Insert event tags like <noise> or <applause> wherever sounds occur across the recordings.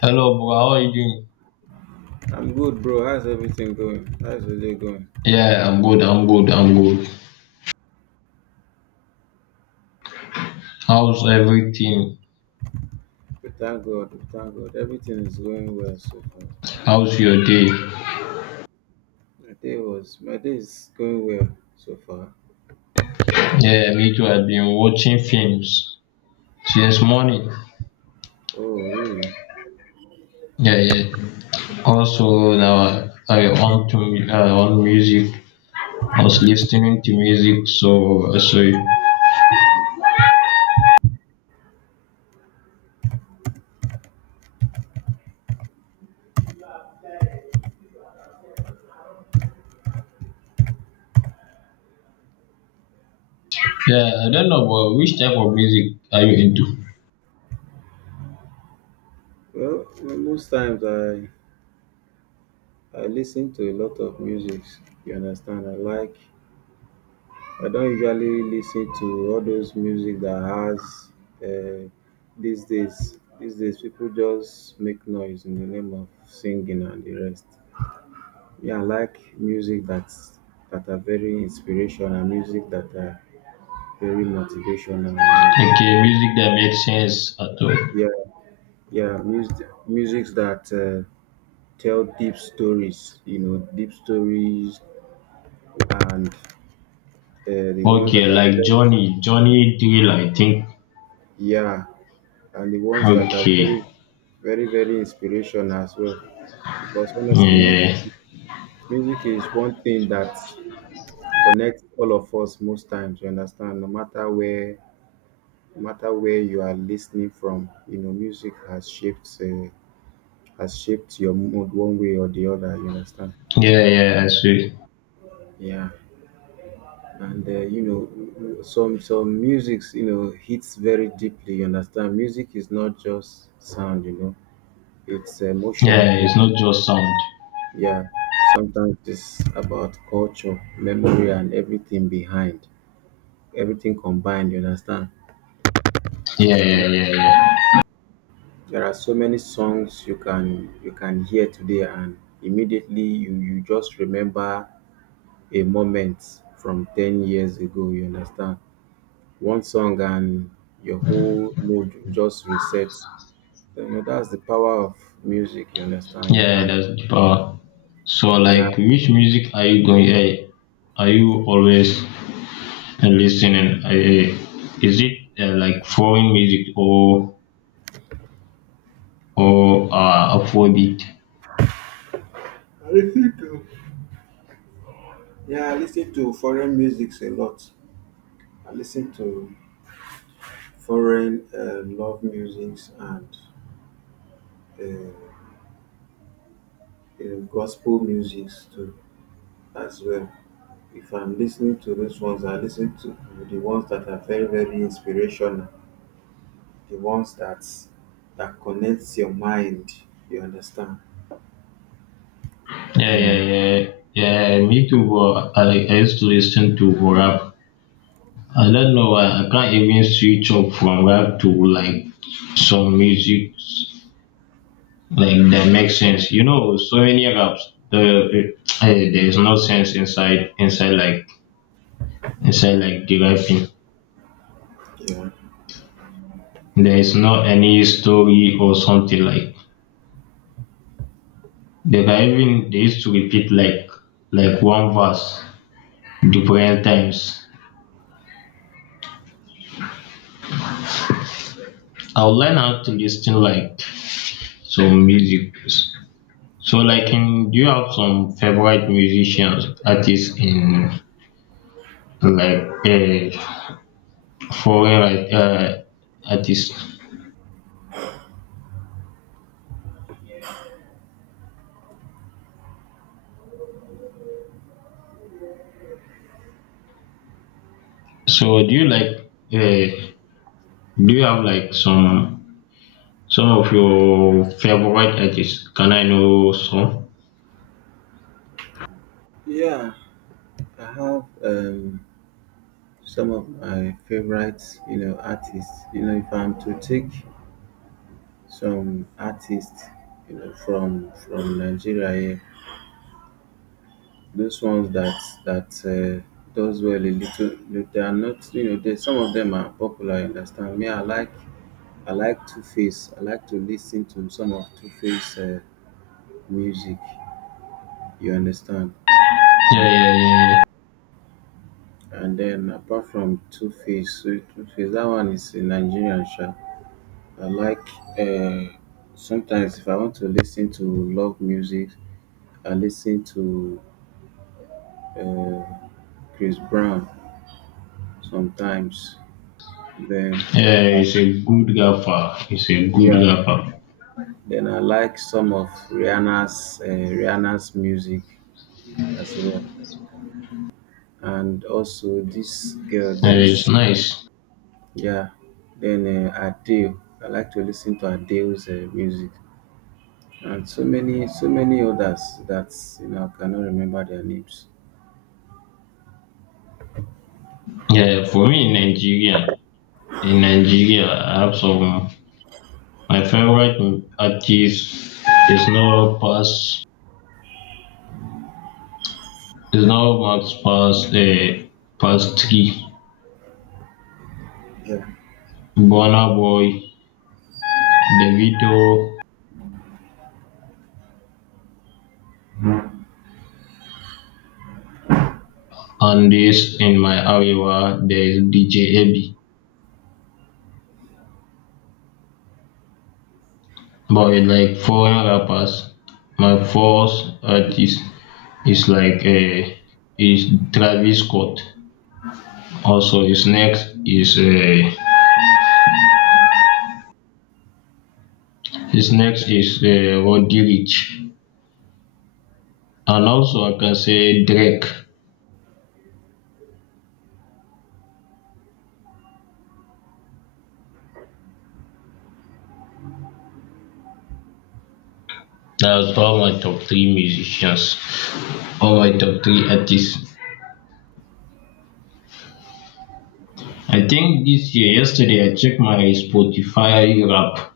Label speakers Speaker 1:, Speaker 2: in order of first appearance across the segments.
Speaker 1: Hello, bro. How are you doing?
Speaker 2: I'm good, bro. How's everything going? How's the day going?
Speaker 1: Yeah, I'm good. I'm good. I'm good. How's everything?
Speaker 2: We thank God. We thank God. Everything is going well so far.
Speaker 1: How's your day?
Speaker 2: My day is going well so far.
Speaker 1: Yeah, me too. I've been watching films since morning.
Speaker 2: Oh, really?
Speaker 1: Yeah, yeah. Also, now I on to on music. I was listening to music, so yeah. I don't know, but which type of music are you into?
Speaker 2: Most times I listen to a lot of music. You understand? I like. I don't usually listen to all those music that has uh, these days. These days, people just make noise in the name of singing and the rest. Yeah, I like music that's that are very inspirational, music that are very motivational, you know.
Speaker 1: Okay, music that makes sense at all.
Speaker 2: Yeah, yeah, music that tell deep stories, you know, deep stories and the ones
Speaker 1: Okay,
Speaker 2: that are
Speaker 1: like
Speaker 2: very
Speaker 1: Johnny Drill, I think.
Speaker 2: yeah, and the ones that are
Speaker 1: Okay,
Speaker 2: very inspirational as well. Because
Speaker 1: yeah,
Speaker 2: honestly, music
Speaker 1: yeah.
Speaker 2: music is one thing that connects all of us most times, you understand, no matter where you are listening from, you know, music has shaped your mood one way or the other, you understand.
Speaker 1: Yeah, yeah, I see.
Speaker 2: Yeah, and you know, some musics, you know, hits very deeply, you understand. Music is not just sound, you know, it's emotion.
Speaker 1: Yeah, yeah, it's not just sound.
Speaker 2: Yeah, sometimes it's about culture, memory and everything combined, you understand.
Speaker 1: Yeah, yeah, yeah, yeah.
Speaker 2: There are so many songs you can hear today and immediately you just remember a moment from 10 years ago, you understand? One song and your whole mood just resets. You know, that's the power of music, you understand? You
Speaker 1: Yeah,
Speaker 2: can,
Speaker 1: that's the power. So,
Speaker 2: yeah.
Speaker 1: like, which music are you going, are you always, listening? Is it, like foreign music, or Afrobeat?
Speaker 2: I listen to, yeah, I listen to foreign musics a lot. I listen to foreign love musics and uh, gospel musics too as well. If I'm listening to those ones, I listen to the ones that are very, very inspirational, the ones that connects your mind. You understand?
Speaker 1: Yeah,
Speaker 2: You
Speaker 1: yeah,
Speaker 2: know.
Speaker 1: yeah, yeah. Me too. But I used to listen to rap. I don't know. I can't even switch up from rap to like some music, like that makes sense. You know, so many apps, the there is no sense inside like inside like deriving.
Speaker 2: Yeah.
Speaker 1: There is not any story or something like deriving. They used to repeat like one verse different times. I'll learn how to listen like some music. So, like, in, do you have some favorite musicians, artists in like, foreign, like, artists? So uh, do you have like some of your favorite artists? Can I know some?
Speaker 2: Yeah. I have some of my favorite, you know, artists. You know, if I'm to take some artists, you know, from Nigeria here, those ones that. Does well a little. They are not, you know, they, some of them are popular, you understand me. I like. I like Two-Face. I like to listen to some of Two-Face music. You understand?
Speaker 1: Yeah, yeah, yeah.
Speaker 2: And then apart from Two-Face, so Two-Face, that one is a Nigerian sha. I like uh, sometimes if I want to listen to love music, I listen to uh, Chris Brown sometimes. Then
Speaker 1: Yeah,
Speaker 2: uh,
Speaker 1: he's a good rapper. He's a good
Speaker 2: yeah,
Speaker 1: rapper.
Speaker 2: then I like some of Rihanna's music as well. And also this girl, there
Speaker 1: It's
Speaker 2: is.
Speaker 1: nice.
Speaker 2: Yeah, then Adele, I like to listen to Adele's music and so many, so many others that, you know, I cannot remember their names.
Speaker 1: Yeah, for me in Nigeria, I have some. My favorite artist is not past. Is not much past. Past three.
Speaker 2: Yeah,
Speaker 1: Burna Boy, Davido, and this in my area, there is DJ Abi, but it's like foreign rappers. My first artist is like a is Travis Scott. Also, his next is Roddy Rich, and also I can say Drake. That's all my top three musicians, all my top three artists. I think this year, yesterday, I checked my Spotify rap.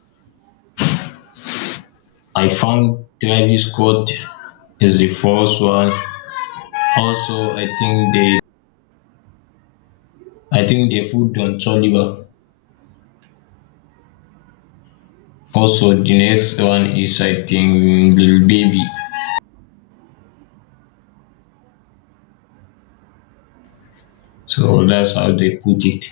Speaker 1: I found Travis Scott is the first one. Also, I think the food Don Toliver. Also, the next one is I think Lil Baby. So that's how they put it.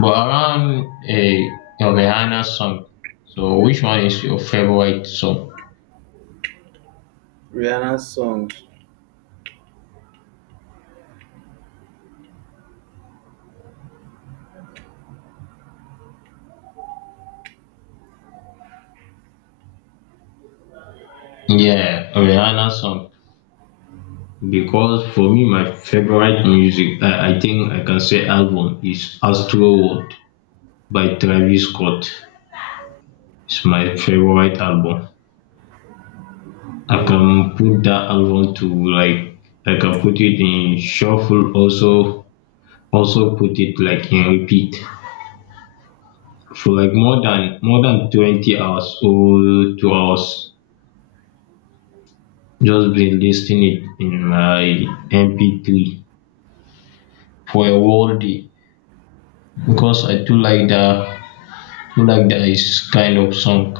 Speaker 1: But around a Rihanna song. So which one is your favorite song?
Speaker 2: Rihanna's song.
Speaker 1: Yeah, Rihanna song. Because for me, my favorite music, I think I can say album is Astro World by Travis Scott. It's my favorite album. I
Speaker 2: Oh
Speaker 1: can put that album to like I can put it in shuffle, also put it like in repeat for like more than 20 hours or 2 hours. Just been listening it in my MP3 for a whole day because I do like that is kind of song.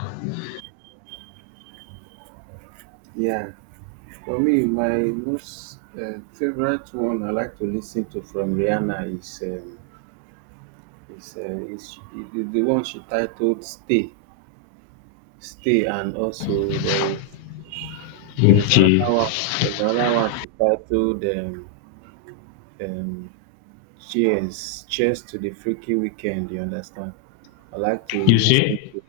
Speaker 2: yeah, for me my most favorite one I like to listen to from Rihanna is is the one she titled Stay. And also there is, there is
Speaker 1: Okay,
Speaker 2: another one, there's another one she titled um cheers, cheers to the freaky weekend, you understand. I like to
Speaker 1: you
Speaker 2: listen
Speaker 1: see?
Speaker 2: to.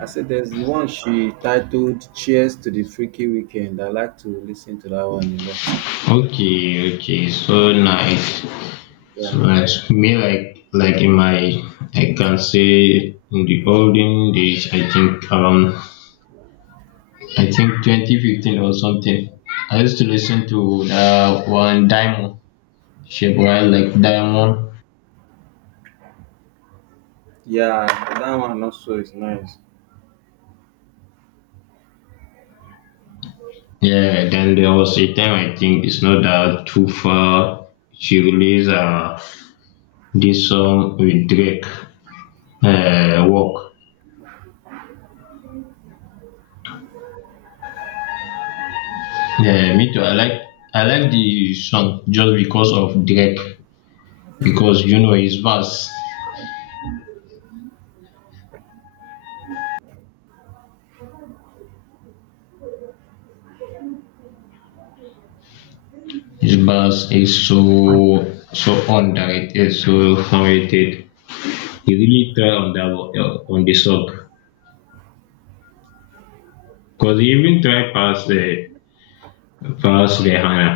Speaker 2: I said there's the one she titled cheers to the freaky weekend, I like to listen to that one a lot.
Speaker 1: Okay, okay, so nice. So,
Speaker 2: Yeah,
Speaker 1: like, me, like, in my, I can say, in the olden days, I think around I think 2015 or something. I used to listen to the one Diamond Shape Well, like Diamond.
Speaker 2: yeah, that one also is nice.
Speaker 1: Yeah, then there was a time, I think it's not that too far. She released, this song with Drake, Walk. Yeah, me too. I like the song just because of Drake, because you know his verse. His bus is so on diet, is so how. He really try on that on the sub, because he even try pass Rihanna.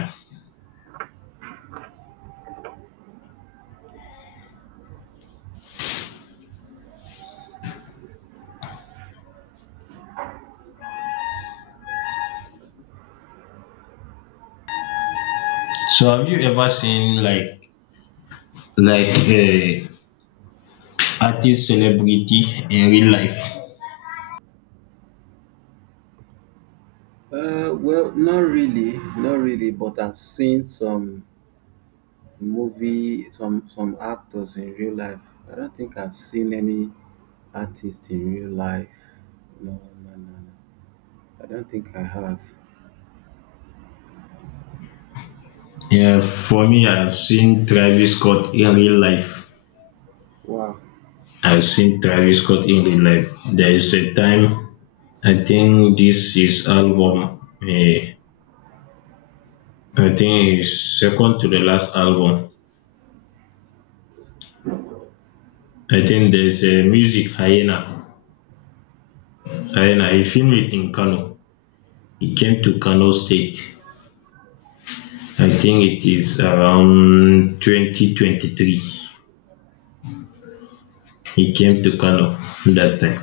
Speaker 1: So, have you ever seen like, a artist celebrity in real life?
Speaker 2: Well, not really, not really, but I've seen some movie, some actors in real life. I don't think I've seen any artist in real life. No, no, no, no. I don't think I have.
Speaker 1: Yeah, for me, I've seen Travis Scott in real life.
Speaker 2: Wow.
Speaker 1: I've seen Travis Scott in real life. There is a time I think this is album, eh, I think it's second to the last album. I think there's a music hyena. Hyena, he filmed it in Kano. It came to Kano State. I think it is around 2023. It came to Kano that time.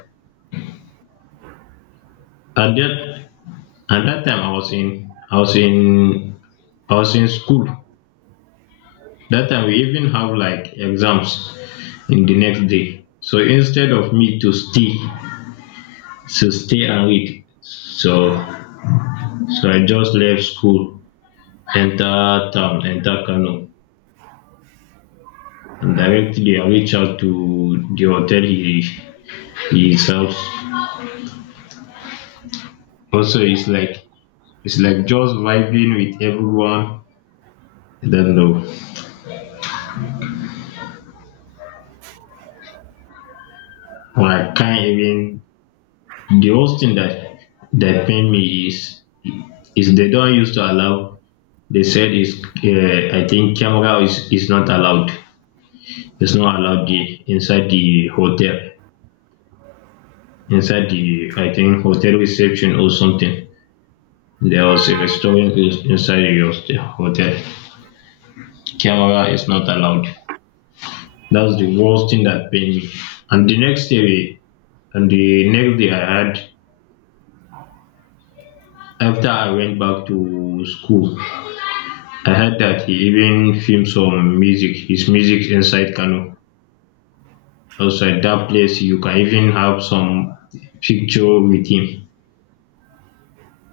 Speaker 1: At that at that time, I was in I was in I was in school. That time we even have like exams in the next day. So instead of me to stay, and read, so I just left school, enter town, enter Kano, and directly I reach out to the hotel he serves. Also, it's like just vibing with everyone. I don't know. Or I can't even, the worst thing that pain me is they don't used to allow, they said is, I think camera is, not allowed. It's not allowed, the, inside the hotel. Inside the, I think, hotel reception or something. There was a restaurant inside the hotel. Camera is not allowed. That's the worst thing that pained me. And the next day, and the next day I had, after I went back to school, I heard that he even filmed some music, his music inside Kano. Outside that place, you can even have some picture with him.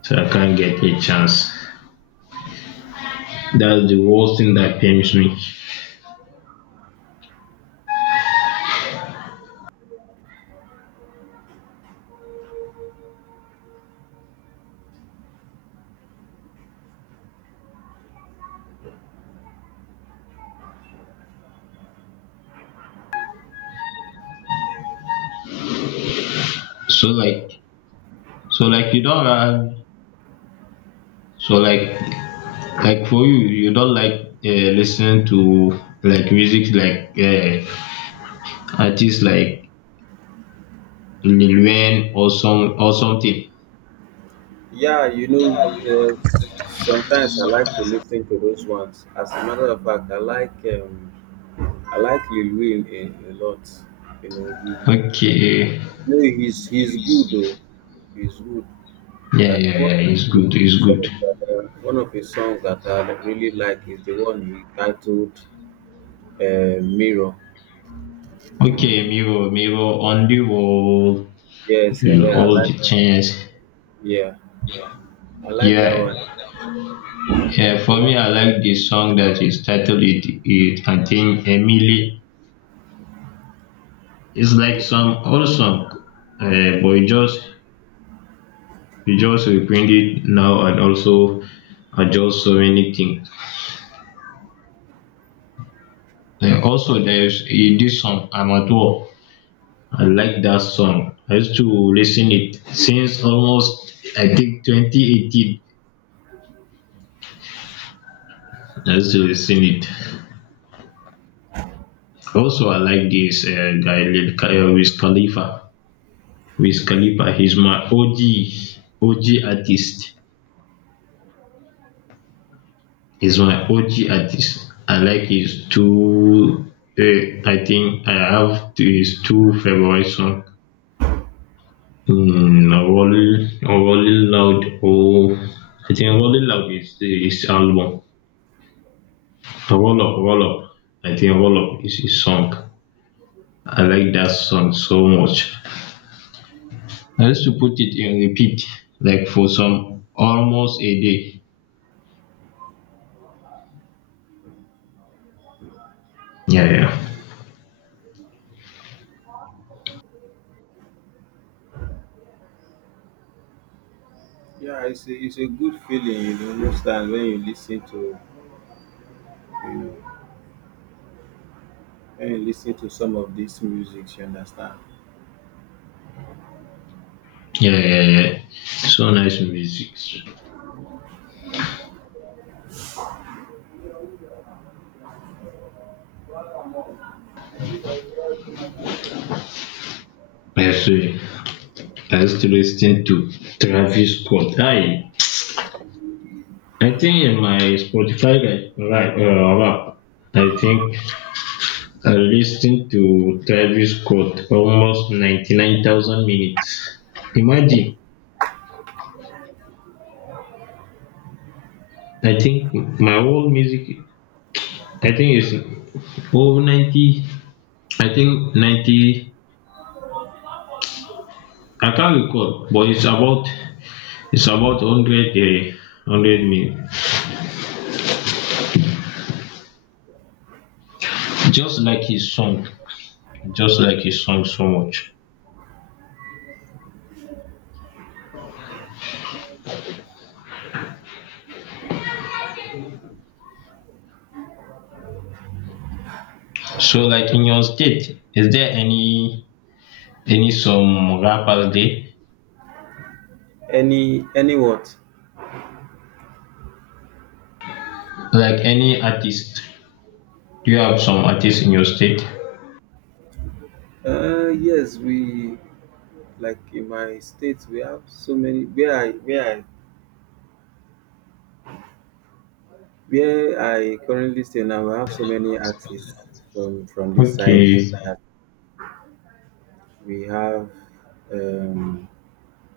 Speaker 1: So I can't get a chance. That's the worst thing that pains me. So like, so like you don't have, so like for you, you don't like listening to like music, like artists like Lil Wayne or some or something.
Speaker 2: Yeah, you know, sometimes I like to listen to those ones. As a matter of fact, I like Lil Wayne a lot. You know, he,
Speaker 1: Okay.
Speaker 2: no, he's good though. He's good.
Speaker 1: Yeah,
Speaker 2: But
Speaker 1: yeah,
Speaker 2: one
Speaker 1: yeah. It's
Speaker 2: of
Speaker 1: good.
Speaker 2: his
Speaker 1: It's good.
Speaker 2: songs that one of his songs that I really like is the one he titled. Mirror.
Speaker 1: Okay, Miro, Miro, on the wall,
Speaker 2: Yes,
Speaker 1: you
Speaker 2: yeah, I
Speaker 1: all
Speaker 2: like.
Speaker 1: the chance.
Speaker 2: Yeah, I like that
Speaker 1: Yeah,
Speaker 2: one.
Speaker 1: yeah.
Speaker 2: The
Speaker 1: For
Speaker 2: one-
Speaker 1: me, I like this song that is titled "It It Contain Emily." It's like
Speaker 2: Yeah,
Speaker 1: some old song, but it just you just reprint it now and also adjust so many things. And also there's, this song Amateur. I like that song. I used to listen it since almost, I think, 2018. I used to listen it. Also, I like this, guy Wiz Khalifa. Wiz Khalifa. He's my OG artist. He's my OG artist. I like his two. I think I have his two favorite songs. Mm, أول أول loud, oh, I think Awole loud is album. Awolof, Awolof, I think Awolof is his song. I like that song so much. I used to put it in repeat like for some almost a day. Yeah, yeah,
Speaker 2: yeah, it's it's a good feeling, you know, most times when you listen to, you know, when you listen to some of these music, you understand.
Speaker 1: yeah, yeah, yeah. So nice music. I see. I used to listen to Travis Scott. I think in my Spotify, right, rap. I think I listened to Travis Scott almost 99,000 minutes. Imagine, I think my whole music, I think it's over 90, I think 90, I can't recall, but it's about, 100, 100 minutes. Just like his song, just like his song so much. So, like, in your state, is there any some rappers there?
Speaker 2: Any what?
Speaker 1: Like, any artist? Do you have some artists in your state?
Speaker 2: Yes, we, like in my state we have so many. Where I currently stay now, we have so many artists from this side
Speaker 1: Okay.
Speaker 2: that we have. Um,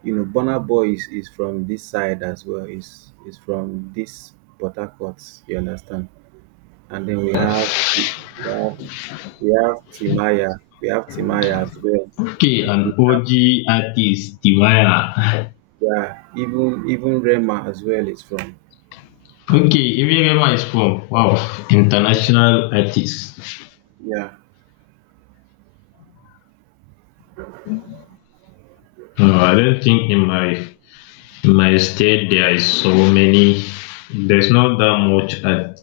Speaker 2: You know, Burna Boy is from this side as well. Is from this Port Harcourt. You understand? And then we have Timaya. We have Timaya as well.
Speaker 1: Okay,
Speaker 2: And
Speaker 1: an
Speaker 2: we have,
Speaker 1: OG artist, Timaya.
Speaker 2: yeah, even Rema as well is from.
Speaker 1: Okay, Ibirema is from, wow, international artist.
Speaker 2: Yeah.
Speaker 1: No, I don't think in my state there is so many. There's not that much. Art.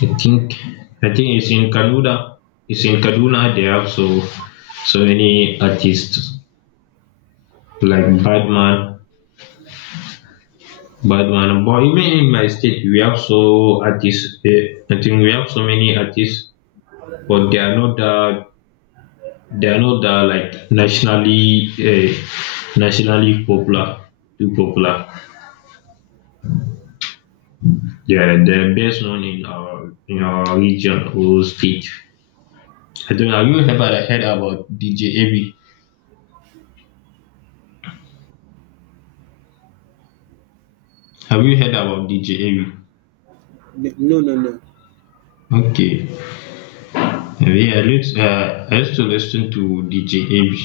Speaker 1: I think I think it's in Kaduna. It's in Kaduna. They have so many artists like Badman. But even in my state, we have so artists. I think we have so many artists, but they are not that like nationally popular, too popular. Yeah, the best known in our region or state. I don't know. Have you ever heard about DJ Abby? Have you heard about DJ Abby?
Speaker 2: No, no, no.
Speaker 1: Okay. Yeah, I used to listen to DJ Abby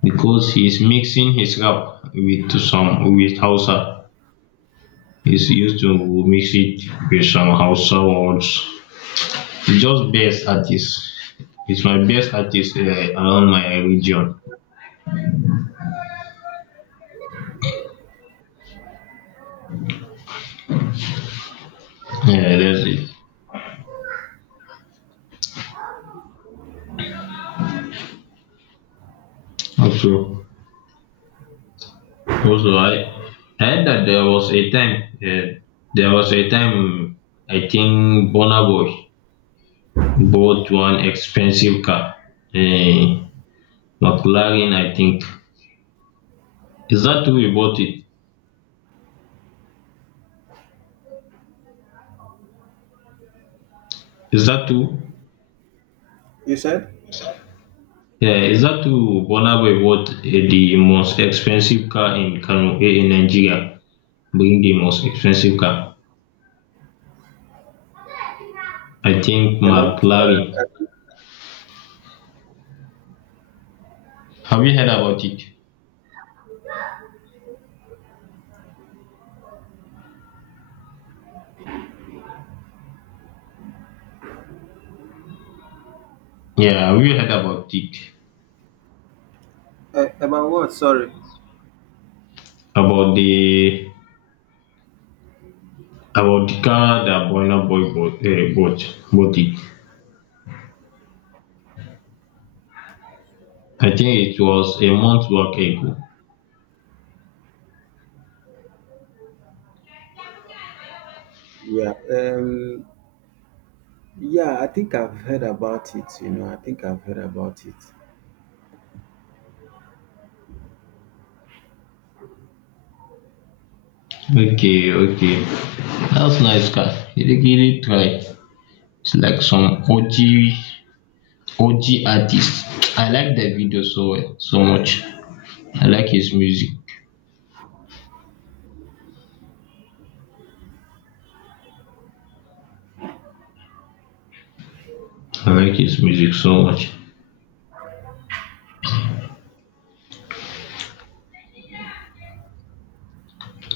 Speaker 1: because he's mixing his rap with some with Hausa. He's used to mix it with some Hausa words. It's just best artist. It's my best artist, around my region. Yeah, that's it. Also, Also, I heard that there was a time, there was a time I think Burna Boy bought one expensive car, uh, McLaren, I think. Is that who he bought it? Is that who?
Speaker 2: You said?
Speaker 1: Yeah, is that who Burna Boy bought, the most expensive car in Kano, in Nigeria? Being the most expensive car. I think
Speaker 2: Hello.
Speaker 1: Mark
Speaker 2: Sorry,
Speaker 1: Larry.
Speaker 2: I-
Speaker 1: Have you heard about it? Yeah, have you heard about it?
Speaker 2: About what? Sorry.
Speaker 1: About the about the car that Burna Boy bought, bought it. I think it was a month back ago.
Speaker 2: Yeah, yeah, I think I've heard about it, you know, I think I've heard about it.
Speaker 1: Okay, okay. That's nice car. He really try. It's like some OG artist. I like the video so well, so much. I like his music. I like his music so much.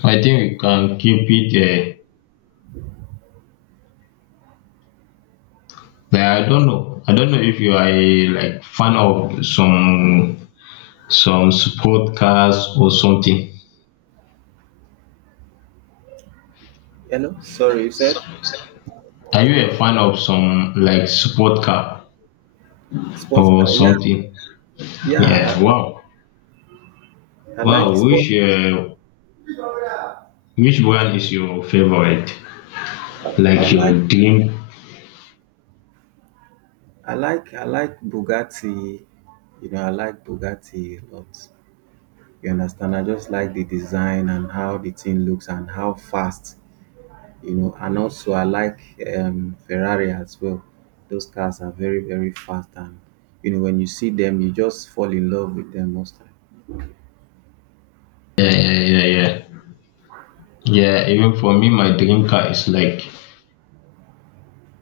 Speaker 1: I think we can keep it, like, I don't know. I don't know if you are a like fan of some sport cars or something.
Speaker 2: Hello? Sorry, you said?
Speaker 1: Are you a fan of some like sport car
Speaker 2: Sports
Speaker 1: or
Speaker 2: car, yeah,
Speaker 1: something?
Speaker 2: Yeah,
Speaker 1: Yeah. Wow.
Speaker 2: I like
Speaker 1: Wow.
Speaker 2: sport.
Speaker 1: Which brand is your favorite?
Speaker 2: I
Speaker 1: Like your
Speaker 2: like
Speaker 1: dream?
Speaker 2: I like Bugatti. You know, I like Bugatti a lot. You understand? I just like the design and how the thing looks and how fast. You know, and also I like Ferrari as well. Those cars are very, very fast, and you know when you see them, you just fall in love with them most time.
Speaker 1: Yeah, yeah, yeah, yeah. Yeah. Even for me, my dream car is like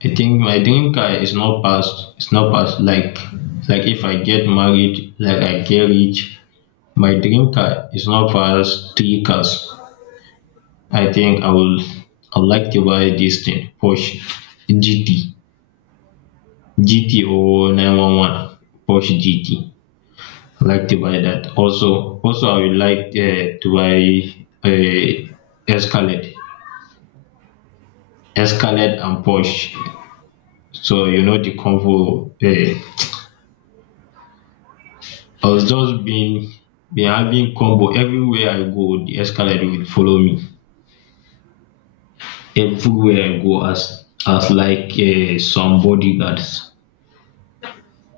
Speaker 1: I think my dream car is not past. It's not past. Like, if I get married, like I get rich. My dream car is not pass three cars. I think I would like to buy this thing Porsche GT, or 911 Porsche GT. Like to buy that. Also, I would like, to buy a Escalade Escalade and Porsche. So you know the combo. I was just been having combo everywhere I go. The Escalade will follow me, everywhere I go, as like, some bodyguards.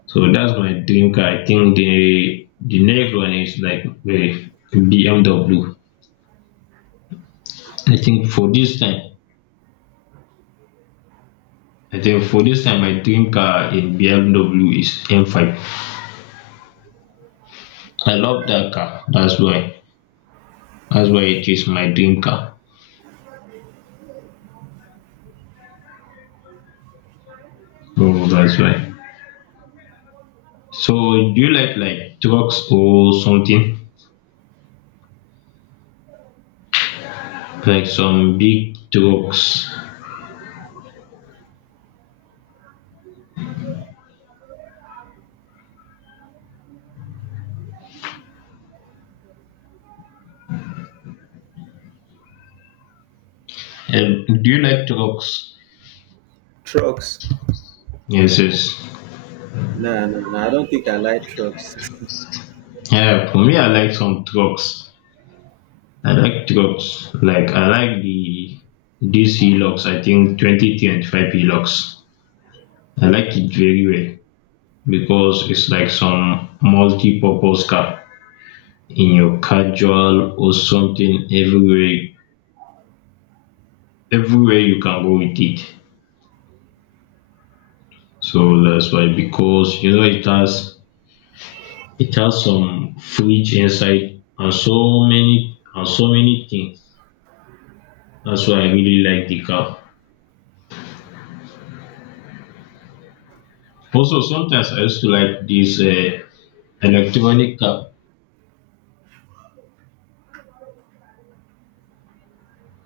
Speaker 1: So that's my dream car. I think the next one is like the BMW. I think for this time, I think for this time my dream car in BMW is M5. I love that car. That's why. That's why it is my dream car. So that's why. So do you like trucks or something? Like some big trucks? And do you like trucks?
Speaker 2: Trucks?
Speaker 1: Yes, yes.
Speaker 2: No, no, no. I don't think I like trucks.
Speaker 1: Yeah, for me, I like some trucks. I like trucks. Like, I like the this Hilux. I think 2025 Hilux. I like it very well because it's like some multi-purpose car in your casual or something, everywhere you can go with it. So that's why, because you know it has some fridge inside, and so many things. That's why I really like the car. Also, sometimes I used to like these, electronic car.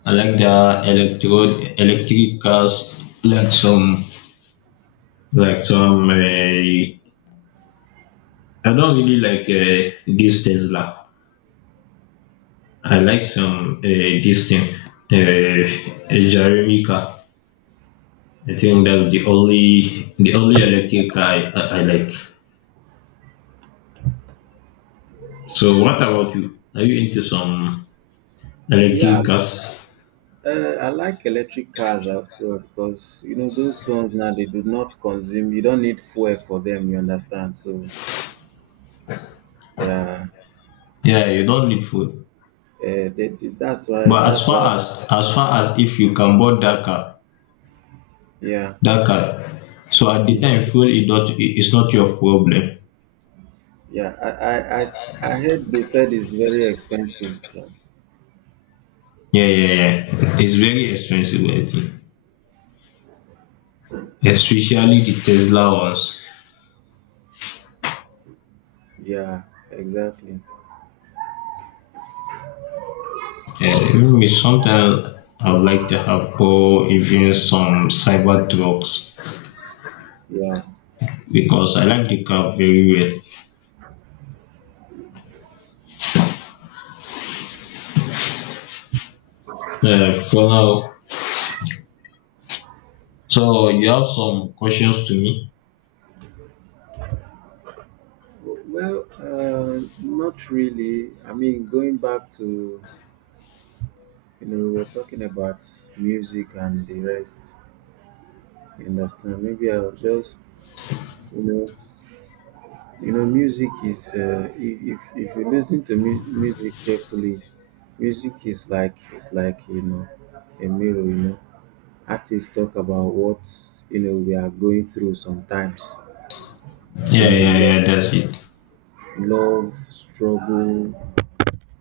Speaker 1: I like the electro electric cars, like some like some. I don't really like, this Tesla. I like some, this thing, uh, a Jeremy car. I think that's the only electric car I like. So, what about you? Are you into some
Speaker 2: <laughs> Yeah.
Speaker 1: electric cars?
Speaker 2: I like electric cars as well because you know those ones now they do not consume. You don't need fuel for them. You understand? So yeah,
Speaker 1: Yeah, you don't need food.
Speaker 2: that's why.
Speaker 1: But
Speaker 2: That's why.
Speaker 1: as far as, if you can board
Speaker 2: Yeah,
Speaker 1: that car, so at the
Speaker 2: it's,
Speaker 1: time
Speaker 2: it's,
Speaker 1: fuel is not it- it's not your problem.
Speaker 2: yeah. I heard they said it's very expensive. Yeah,
Speaker 1: Yeah, yeah, yeah, it's very expensive, I think, especially the Tesla ones.
Speaker 2: yeah, exactly.
Speaker 1: Yeah, even with sometimes I would like to have, or even some cyber trucks,
Speaker 2: Yeah.
Speaker 1: because I like the car very well, for now. So you have some questions to me?
Speaker 2: Well, not really. I mean, going back to, you know, we we're talking about music and the rest. You understand? Maybe I'll just, you know. You know, music is if you listen to music carefully, music is like, it's like, you know, a mirror. You know, artists talk about what, you know, we are going through sometimes. You
Speaker 1: Yeah, yeah,
Speaker 2: know,
Speaker 1: yeah, that's it.
Speaker 2: love struggle,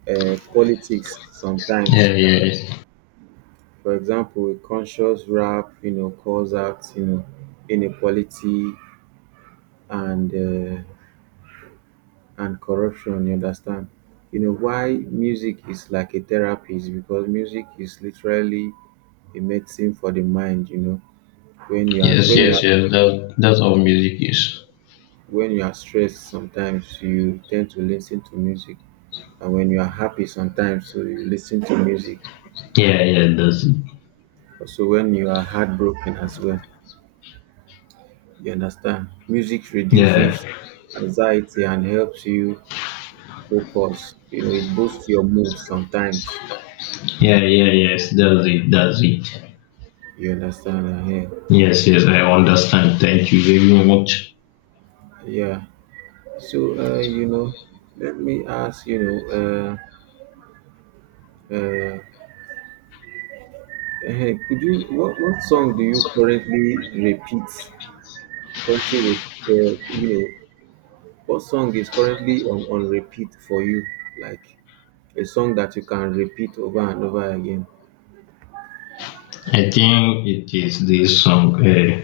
Speaker 2: politics sometimes.
Speaker 1: Yeah, yeah, yes,
Speaker 2: For example, a conscious rap, you know, calls out, you know, inequality and and corruption, you understand? You know why music is like a therapy is because music is literally a medicine for the mind, you know. When you are
Speaker 1: yes,
Speaker 2: when you
Speaker 1: yes,
Speaker 2: are
Speaker 1: yes, that's how music is.
Speaker 2: when you are stressed sometimes you tend to listen to music. And when you are happy sometimes so you listen to music.
Speaker 1: Yeah, yeah, that's it.
Speaker 2: Also when you are heartbroken as well. You understand? Music
Speaker 1: Yeah,
Speaker 2: reduces anxiety and helps you focus. You know, it boosts your mood sometimes.
Speaker 1: yeah, yeah, yes, that's it, that's it.
Speaker 2: You understand? Yeah.
Speaker 1: Yes, yes, I understand. Thank you very much.
Speaker 2: Yeah. So, you know, let me ask, you know, uh, uh, uh, hey, could you, what song do you currently repeat? Currently, re- you know, what song is currently on repeat for you? Like a song that you can repeat over and over again.
Speaker 1: I think it is this song,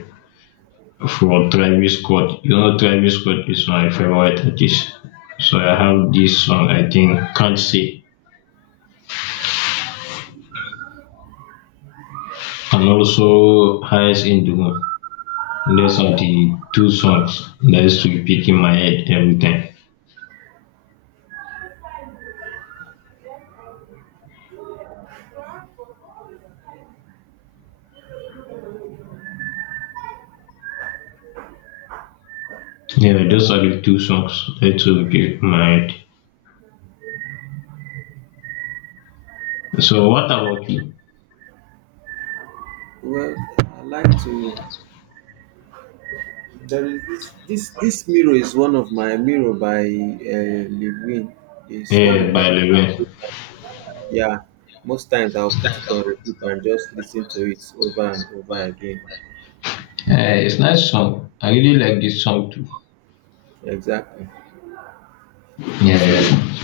Speaker 1: for Travis Scott. You know, Travis Scott is my favorite artist. So I
Speaker 2: Yeah.
Speaker 1: have this song, I think, Can't Say, and also Highs in the Moon. Those are the two songs that used to repeat in my head every time. Yeah, those are the two songs that used to repeat in my head. So what about you?
Speaker 2: Well, I like to. There is this mirror is one of my mirror by Lil Wayne is one
Speaker 1: Yeah,
Speaker 2: of my.
Speaker 1: by Levin.
Speaker 2: Yeah, most times I'll put it on repeat and just listen to it over and over again.
Speaker 1: Yeah, it's nice song. I really like this song too.
Speaker 2: Exactly. So,
Speaker 1: Yeah.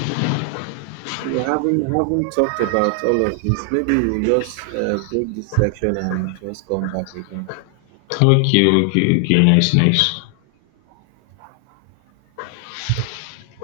Speaker 2: you know, having talked about all of this, maybe we'll just break this section and just come back again.
Speaker 1: Okay, okay, okay. Nice, nice.